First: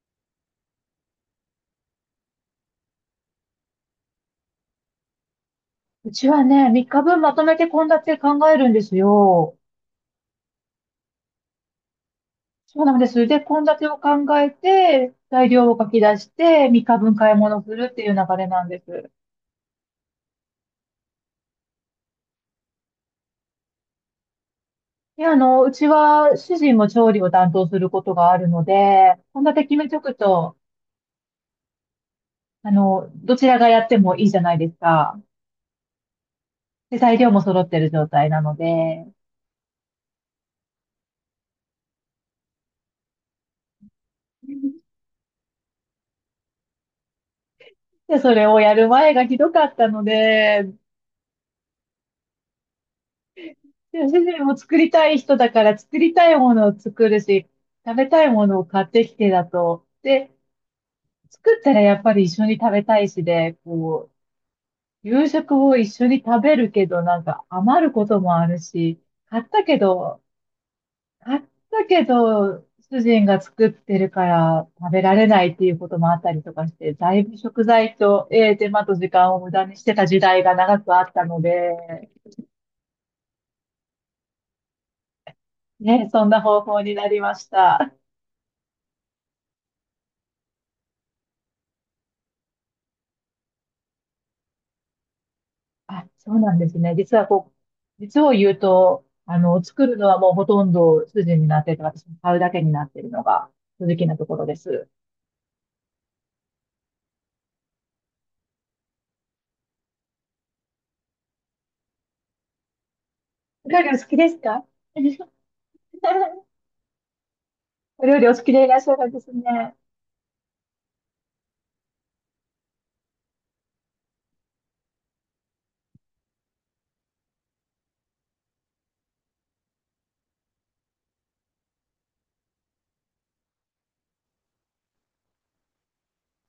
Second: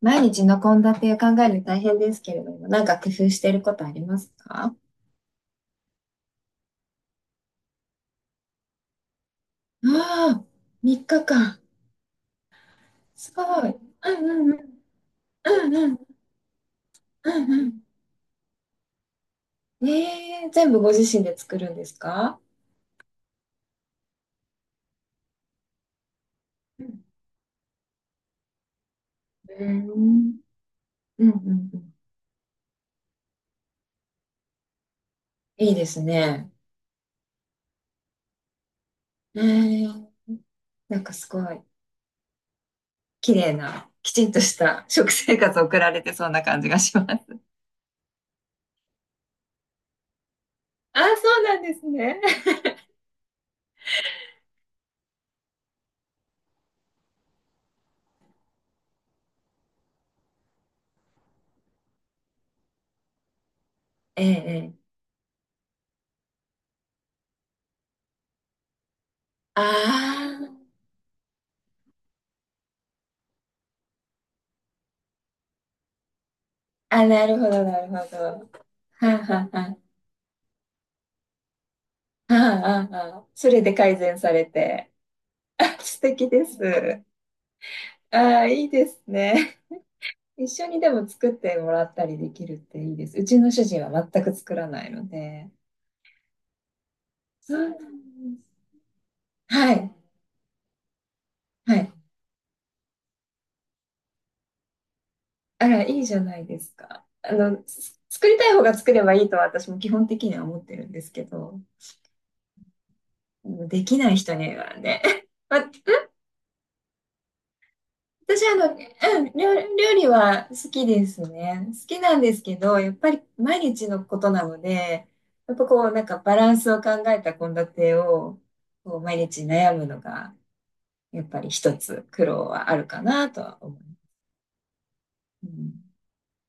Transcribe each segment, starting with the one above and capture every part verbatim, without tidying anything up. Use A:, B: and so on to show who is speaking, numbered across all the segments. A: 毎日の献立を考えるの大変ですけれども、なんか工夫していることありますか？
B: うちはね、みっかぶんまとめて献立考えるんですよ。
A: ああ、さんにちかん。
B: そうなんです。
A: す
B: で、
A: ご
B: 献
A: い。
B: 立を
A: うん
B: 考え
A: うんうん。
B: て、材
A: う
B: 料
A: ん
B: を
A: う
B: 書
A: ん。
B: き出して、みっかぶん
A: う
B: 買い
A: ん
B: 物
A: う
B: するっていう流れなんです。
A: ん。ええ全部ご自身で作るんですか？
B: で、あの、うちは主人
A: う
B: も
A: ん
B: 調理を担当することがあるので、献立
A: う
B: 決め
A: んう
B: とく
A: ん
B: と、
A: うんうん。
B: あの、どちらがやってもいいじゃないですか。
A: いいですね。
B: で、材料も揃ってる状態なので。
A: ええなんかすごい、綺麗な、きちんとした食生活を送られてそうな感じがします。
B: で、それをやる前がひどかったので、
A: ああ、そうなんですね。
B: でも主人も作りたい人だから作りたいものを作るし、食べたいものを買ってきてだと。で、作ったらやっぱり一緒に食べたいしで、こ
A: ええええ。
B: う、夕食を一緒に食べるけど、なんか余ることもあるし、買ったけど、
A: あ
B: 買ったけど、主人が作ってるから食べられないっていうこともあったりとかして、
A: あ、あ、
B: だい
A: な
B: ぶ
A: るほ
B: 食
A: ど、なるほ
B: 材
A: ど。
B: と、
A: は
B: えー手間と
A: あ
B: 時間を
A: は
B: 無
A: あ
B: 駄に
A: は
B: してた時代が長くあったので、
A: ああ、ああ、それで改善されて。あ、素
B: ね、そん
A: 敵
B: な
A: で
B: 方
A: す。
B: 法になりました。
A: ああ、いいですね。一緒にでも作ってもらったりできるっていいです。うちの主人は全く作らないので。
B: あ、そうなんですね。実はこ
A: そうな
B: う、実を
A: ん
B: 言
A: で
B: うと、あ
A: す。
B: の、
A: は
B: 作
A: い。
B: るのはもうほとんど主人になってい
A: は
B: て、
A: い。
B: 私も買うだけになっているのが正直なところです。
A: あら、いいじゃないですか。あの、す作りたい方が作ればいいとは私も基本的には思ってるんですけど、
B: お料
A: で
B: 理お
A: き
B: 好
A: な
B: き
A: い
B: で
A: 人
B: す
A: に
B: か？
A: はね、ま、
B: お料理お好
A: 私、
B: き
A: あ
B: でい
A: の、
B: らっしゃるん
A: う
B: です
A: ん、料、
B: ね。
A: 料理は好きですね。好きなんですけど、やっぱり毎日のことなので、やっぱこう、なんかバランスを考えた献立を、こう、毎日悩むのが、やっぱり一つ苦労はあるかなとは思う。うん、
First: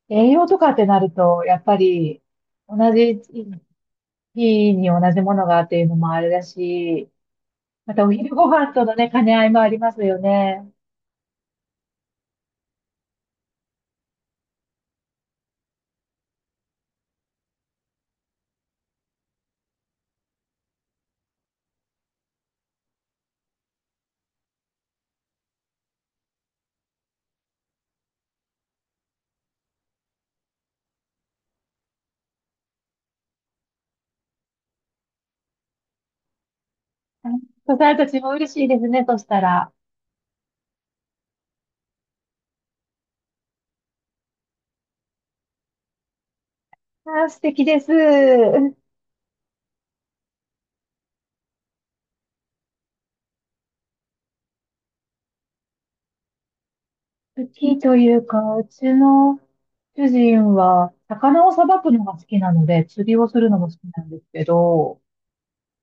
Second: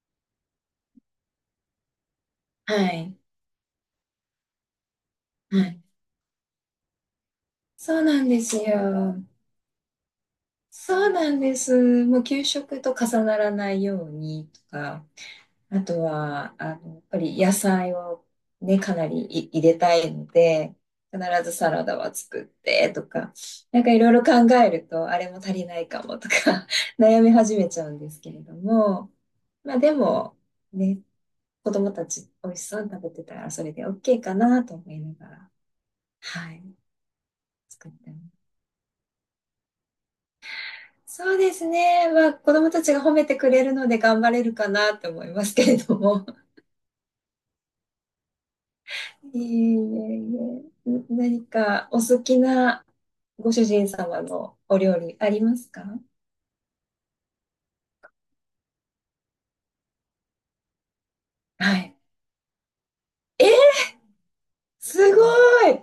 B: 栄養とかってなると、やっぱり同
A: はい。
B: じ日に同じものが
A: は
B: って
A: い。
B: いうのもあれだし、ま
A: そう
B: たお
A: なん
B: 昼
A: で
B: ご
A: す
B: 飯とのね、
A: よ。
B: 兼ね合いもありますよね。
A: そうなんです。もう給食と重ならないようにとか、あとは、あの、やっぱり野菜を、ね、かなりい入れたいので、必ずサラダは作ってとか、なんかいろいろ考えると、あれも足りないかもとか 悩み始めちゃうんですけれども、まあでも、ね、子供たち美味しそうに食べてたらそれで OK かなと思いながら、はい、
B: あ、そう
A: 作っ
B: された
A: てま
B: ちも嬉
A: す。
B: しいですね、としたら。
A: そうですね。まあ子供たちが褒めてくれるので頑張れるかなと思いますけれども。
B: あー、素敵です。
A: いえいえいえ、ん何かお好きなご主人様のお料理ありますか？
B: 好きというか、うちの主人は、魚をさ
A: は
B: ばく
A: い。
B: のが好きなので、釣りをする
A: え、
B: のも好きなんですけ
A: す
B: ど、
A: ごい、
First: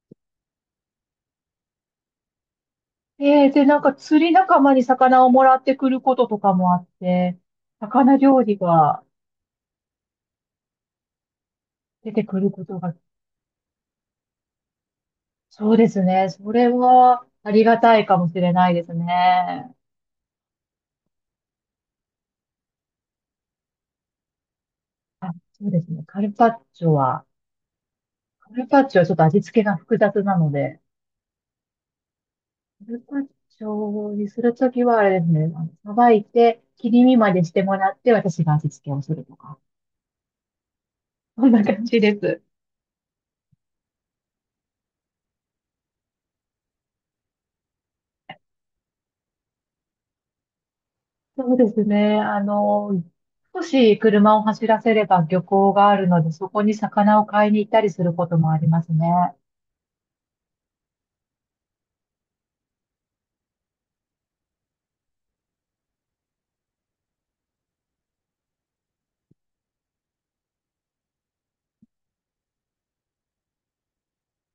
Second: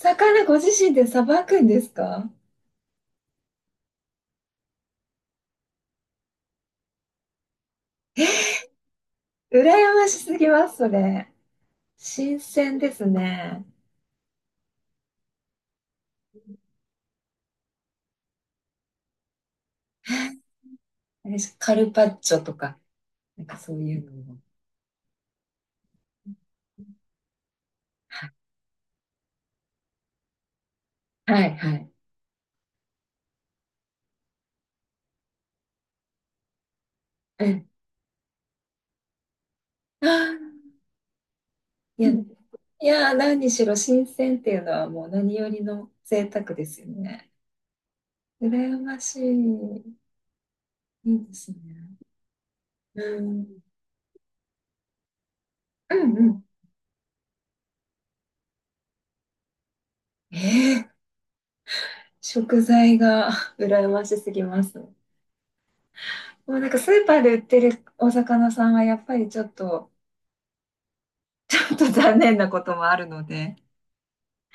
A: 魚ご自身でさばくんですか？
B: えー、で、なんか釣り仲間に魚をもらってくることとかもあって、魚料理が
A: 羨ましすぎます、それ。
B: 出てく
A: 新
B: るこ
A: 鮮
B: と
A: で
B: が、
A: すね。
B: そうですね。それはありがたいかもしれないですね。
A: あれカルパッチョとか、なんかそういうのも。
B: あ、そうですね。カルパッチョは、
A: は
B: カルパッチョはちょっと味付けが複雑なので、
A: い、はい。
B: カルパッチョにするときは、あれですね、あのさばいて、切り身まで
A: はい
B: し
A: う
B: て
A: ん。
B: もらって、私が味付けをするとか。
A: あ
B: そんな感じ
A: ーいや、
B: です。
A: いやー、何にしろ新鮮っていうのはもう何よりの贅沢ですよね。羨ましい。いいです
B: そう
A: ね。
B: ですね。あの、
A: うん。
B: 少し車を走らせれば漁港が
A: う
B: ある
A: ん
B: の
A: う
B: で、
A: ん。
B: そこに魚を買いに行ったりすることもありますね。
A: ええ食材が 羨ましすぎます。もうなんかスーパーで売ってるお魚さんはやっぱりちょっと、ちょっと残念なこともあるので。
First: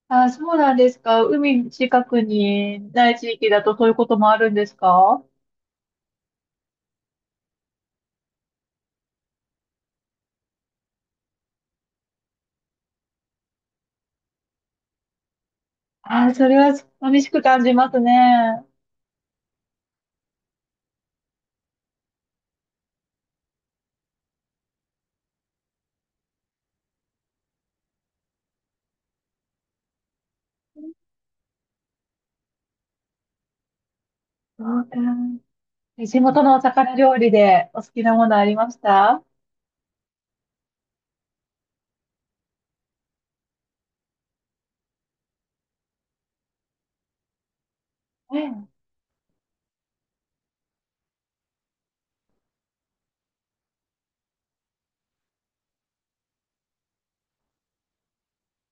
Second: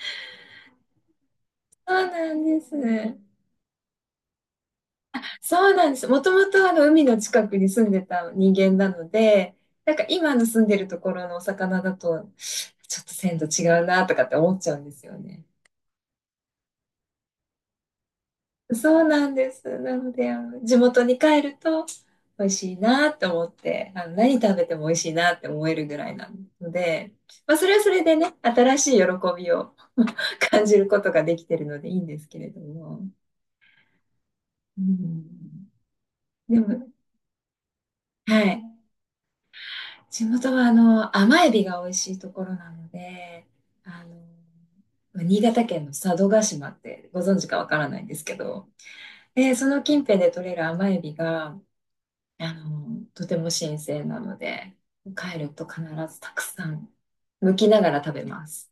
B: あ、そうなんですか。海
A: そ
B: 近
A: う
B: く
A: なんです。
B: にない地域だとそういうこともあるんですか？
A: そうなんです。もともとあの海の近くに住んでた人間なので、なんか今の住んでるところのお魚だと、ちょっと鮮度違うなとかって思っちゃうんですよね。
B: あ、それは寂しく感じますね。
A: そうなんです。なので、あの、地元に帰ると美味しいなって思って、あの、何食べても美味しいなって思えるぐらいなので、まあ、それはそれでね、新しい喜びを 感じることができてるのでいいんですけれども。
B: そ
A: う
B: うか。
A: ん、
B: 地元の
A: で
B: お
A: も、
B: 魚料理でお好きなもの
A: は
B: ありま
A: い。
B: した？
A: 地元は、あの、甘エビが美味しいところなので、あの、新潟県の佐渡島ってご存知かわからないんですけど、
B: ええ、
A: で、その近辺で採れる甘エビが、あの、とても新鮮なので、帰ると必ずたくさん剥きながら食べます。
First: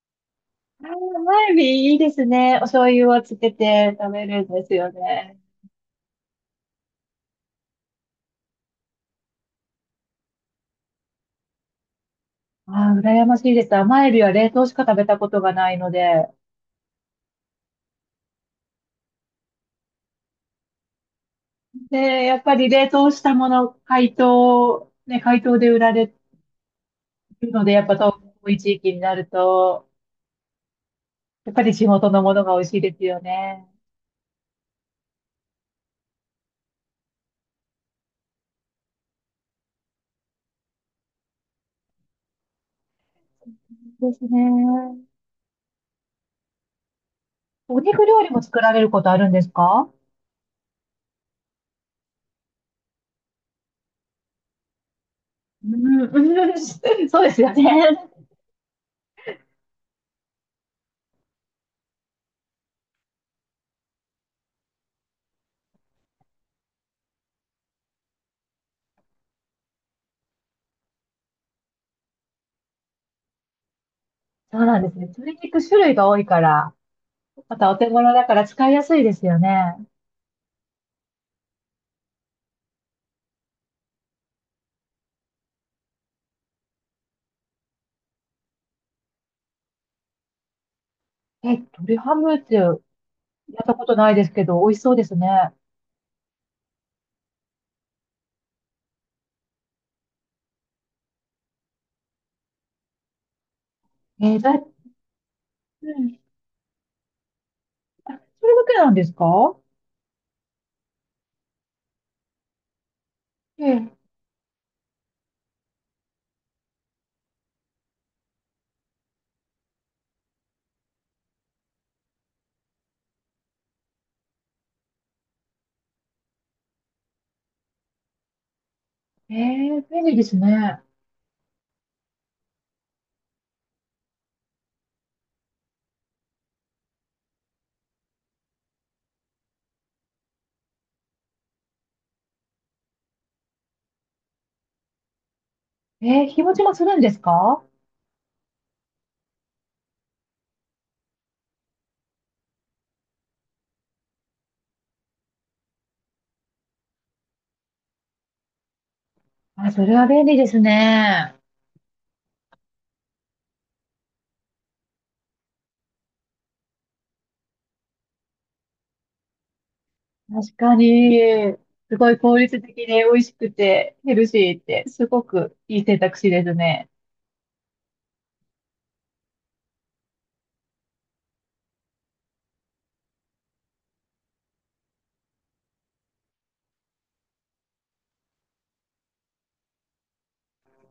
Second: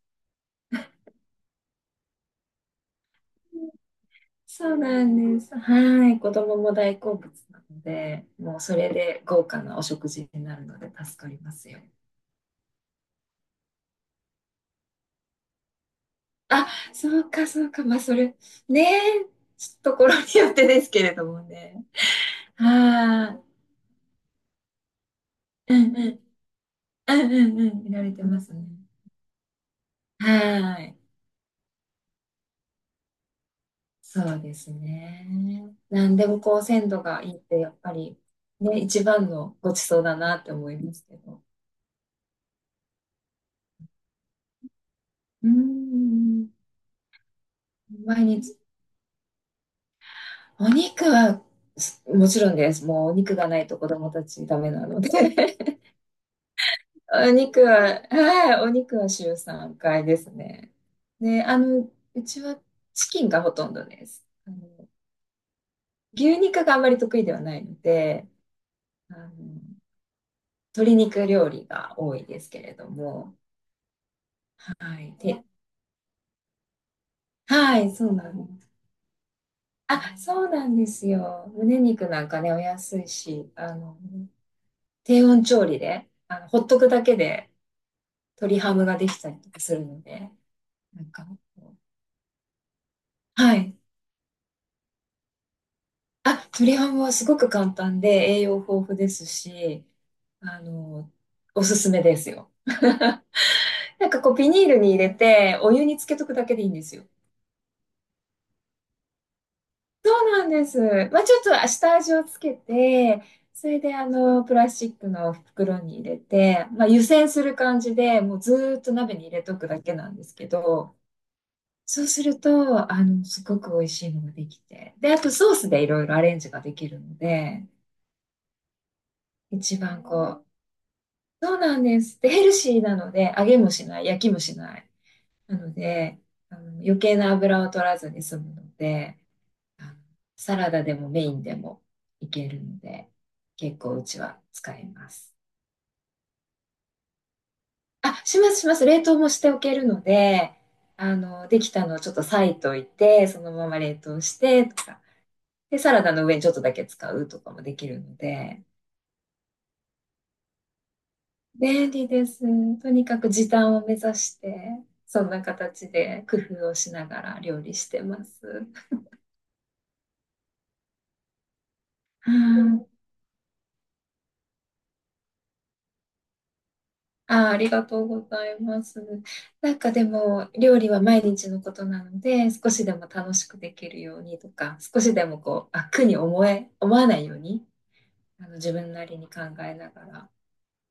B: あーマイビにいいですね。お醤油をつけて食べるんです
A: そう
B: よ
A: なん
B: ね。
A: です。はい。子供も大好物なので、もうそれで豪華なお食事になるので助かりますよ。
B: ああ、羨ましいです。甘エビは冷凍しか食べたことがないので。
A: あ、そうか、そうか。まあ、それ、ねえ、ところによってですけれどもね。
B: で、やっぱり冷凍した
A: は
B: もの、解凍、ね、解凍で
A: い。う
B: 売ら
A: んう
B: れ
A: ん。うんう
B: る
A: ん
B: ので、
A: う
B: や
A: ん。
B: っ
A: 見
B: ぱ
A: られてま
B: 遠
A: す
B: い
A: ね。
B: 地域になると、
A: はい。
B: やっぱり地元のものが美味しいですよね。
A: そうですね。なんでもこう鮮度がいいってやっぱりね、一番のごちそうだなって思いますけど。
B: ですね。
A: うーん。
B: お肉料
A: 毎
B: 理も
A: 日、
B: 作られることあるんですか？
A: お肉はすもちろんです。もうお肉がないと子供たちダメなので。
B: う ん、うん、 そう
A: お
B: ですよ
A: 肉
B: ね。
A: は、はい、お肉は週さんかいですね。で、あの、うちはチキンがほとんどです。あの、牛肉があまり得意ではないので、あの、鶏肉料理が多いですけれども、
B: そうなんです
A: は
B: ね。
A: い、
B: 鶏
A: で、
B: 肉種類が多いから、またお
A: は
B: 手
A: い、そ
B: 頃
A: う
B: だ
A: な
B: から
A: んで
B: 使
A: す。
B: いやすいですよね。
A: あ、そうなんですよ。胸肉なんかね、お安いし、あの、低温調理で、あの、ほっとくだけで鶏ハムができたりとかするので、なんか、
B: え、鶏ハムってやっ
A: は
B: た
A: い。
B: ことないですけど、美味しそうですね。
A: あ、鶏ハムはすごく簡単で栄養豊富ですし、あの、おすすめですよ。なんかこう、
B: えー、
A: ビ
B: だ
A: ニ
B: い、
A: ールに入れて、お湯
B: う
A: につけ
B: ん、
A: とくだけでいいんですよ。
B: それだけなんですか？
A: そうなんです。まあ、ちょっと下味をつけて、
B: え
A: それで
B: え、
A: あの、プラスチックの袋に入れて、まあ、湯煎する感じで、もうずーっと鍋に入れとくだけなんですけど、そうすると、あの、すごく美味しいのができて。で、あとソースでいろいろアレンジができるので、
B: え
A: 一
B: ー
A: 番
B: 便利です
A: こう、
B: ね。
A: そうなんです。で、ヘルシーなので、揚げもしない、焼きもしない。なので、あの、余計な油を取らずに済むので、あのサラダでもメインでもいけるので、結構うちは使います。
B: えー、日持ちもするんですか？
A: あ、しますします。冷凍もしておけるので、あの、できたのをちょっと裂いといて、そのまま冷凍してとか、で、サラダの上にちょっとだけ使うとかもできるので、
B: あ、それは便利ですね。
A: 便利です。とにかく時短を目指して、そんな形で工夫をしながら料理してます。
B: 確かに、すごい
A: は
B: 効率的
A: い、
B: で美味しくてヘルシーって、すごくいい選択肢ですね。
A: あー、ありがとうございます。なんかでも、料理は毎日のことなので、少しでも楽しくできるようにとか、少しでもこう、あ、苦に思え、思わないように、あの、自分なりに考えながら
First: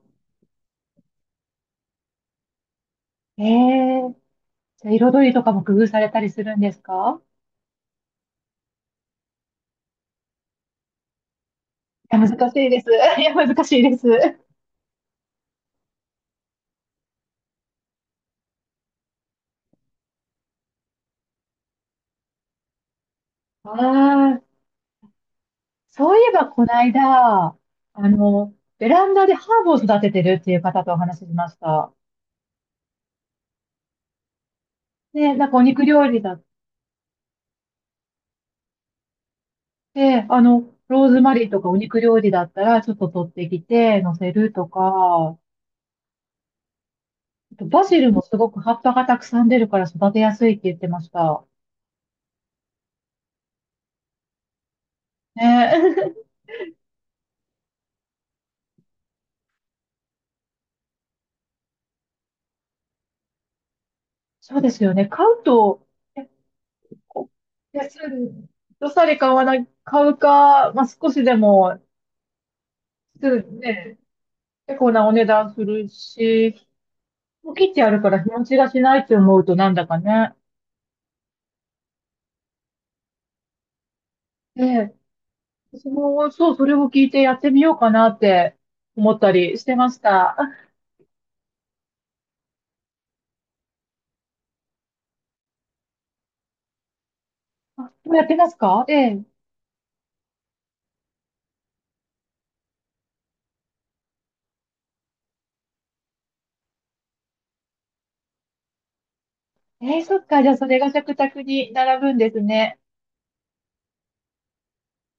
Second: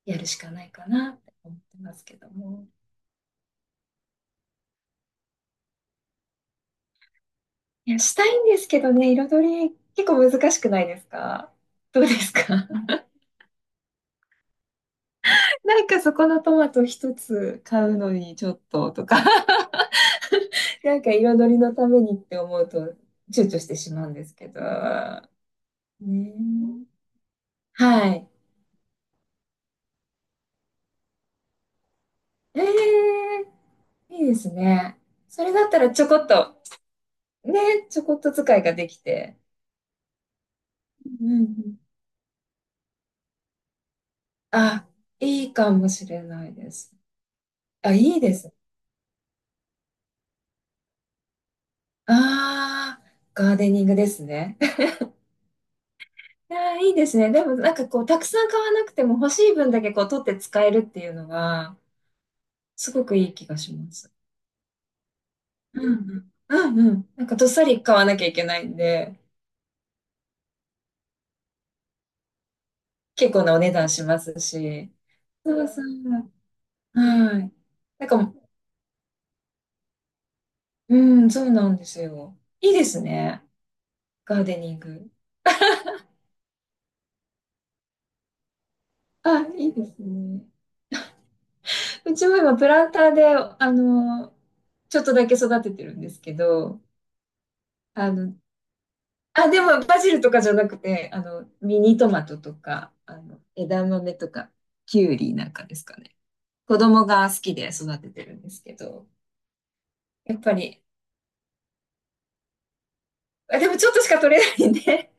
A: やるしかないかなって思ってますけども。
B: えー、じゃあ彩りとかも工夫されたりするんですか？
A: いや、したいんですけどね、彩り結構難しくないですか？どうで
B: いや、難
A: す
B: し
A: か？
B: いです。いや、難しいです。
A: なんかそこのトマト一つ買うのにちょっととか なんか彩りのためにって思うと躊躇してしまうんです
B: あ
A: け
B: あ、
A: ど。
B: そうい
A: ね
B: えば、この間、あ
A: えはい。
B: の、ベランダでハーブを育ててるっていう方とお話ししました。
A: ええいいですね。
B: で、
A: そ
B: なん
A: れ
B: かお
A: だった
B: 肉
A: らち
B: 料
A: ょこ
B: 理
A: っ
B: だっ
A: と、ね、ちょこっと使いができて。
B: て、あの、ローズ
A: うん
B: マ
A: う
B: リーとかお
A: ん。
B: 肉料理だったら、ちょっと取ってきて、乗せると
A: あ、
B: か、
A: いいかもしれないです。
B: あとバ
A: あ、
B: ジ
A: い
B: ル
A: い
B: も
A: で
B: すご
A: す。
B: く葉っぱがたくさん出るから育てやすいって言ってました。
A: ああ、ガーデニングですね。
B: ね、
A: いやー、いいですね。でもなんかこう、たくさん買わなくても欲しい分だけこう、取って使えるっていうのは、すごくいい気がします。
B: そうですよね。買う
A: う
B: と、
A: ん
B: え、
A: うん。うんうん。なん
B: こ
A: かどっさ
B: う、
A: り買
B: 安い、
A: わなきゃいけないん
B: どさり
A: で、
B: 買わない、買うか、まあ、少しでも、
A: 結
B: す
A: 構なお値段
B: ね、
A: します
B: 結構
A: し。
B: なお値段
A: そ
B: す
A: うそ
B: る
A: う。
B: し、
A: は
B: も
A: い。
B: う切ってある
A: なん
B: から日
A: か、
B: 持ちがしないって思うとなんだかね。
A: うん、そうなんですよ。いいですね。ガーデ
B: え
A: ニン
B: え。
A: グ。
B: 私も、そう、それを聞いてやってみようかなって思った
A: あ、
B: りし
A: いい
B: て
A: で
B: まし
A: す
B: た。
A: ね。
B: あ、
A: うちも今、プランターで、あの、ちょっとだけ育ててるんですけど、
B: あ
A: あ
B: もうやって
A: の、
B: ますか、ええ。
A: あ、でも、バジルとかじゃなくて、あの、ミニトマトとか、あの、枝豆とか、キュウリなんかですかね。子供が好きで育ててるんですけど、
B: ええ、そっ
A: やっ
B: か。じゃ
A: ぱ
B: あ、それ
A: り、
B: が食卓に並ぶんですね。
A: あ、でもちょっとしか取れないんで、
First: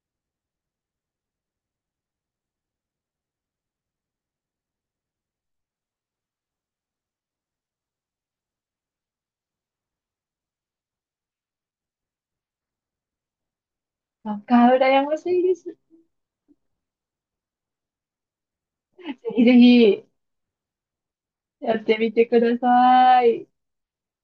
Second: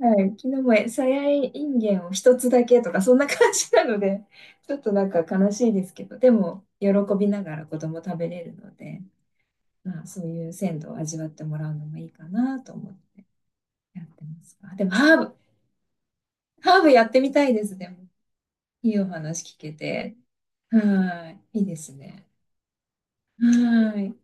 A: はい、昨日もさやいんげんを一つだけとか、そんな感じなので、ちょっとなんか悲しいですけど、でも、喜びながら子供食べれるので、まあ、そういう鮮度を味わってもらうのもいいかなと思ってやって
B: そっ
A: ます
B: か、
A: が。でも、
B: 羨ま
A: ハ
B: し
A: ーブ、
B: いです。ぜ
A: ハーブやってみたいです、でも。いいお話
B: ひぜ
A: 聞け
B: ひ、
A: て。はい、いいで
B: やっ
A: す
B: てみて
A: ね。
B: ください。
A: はい。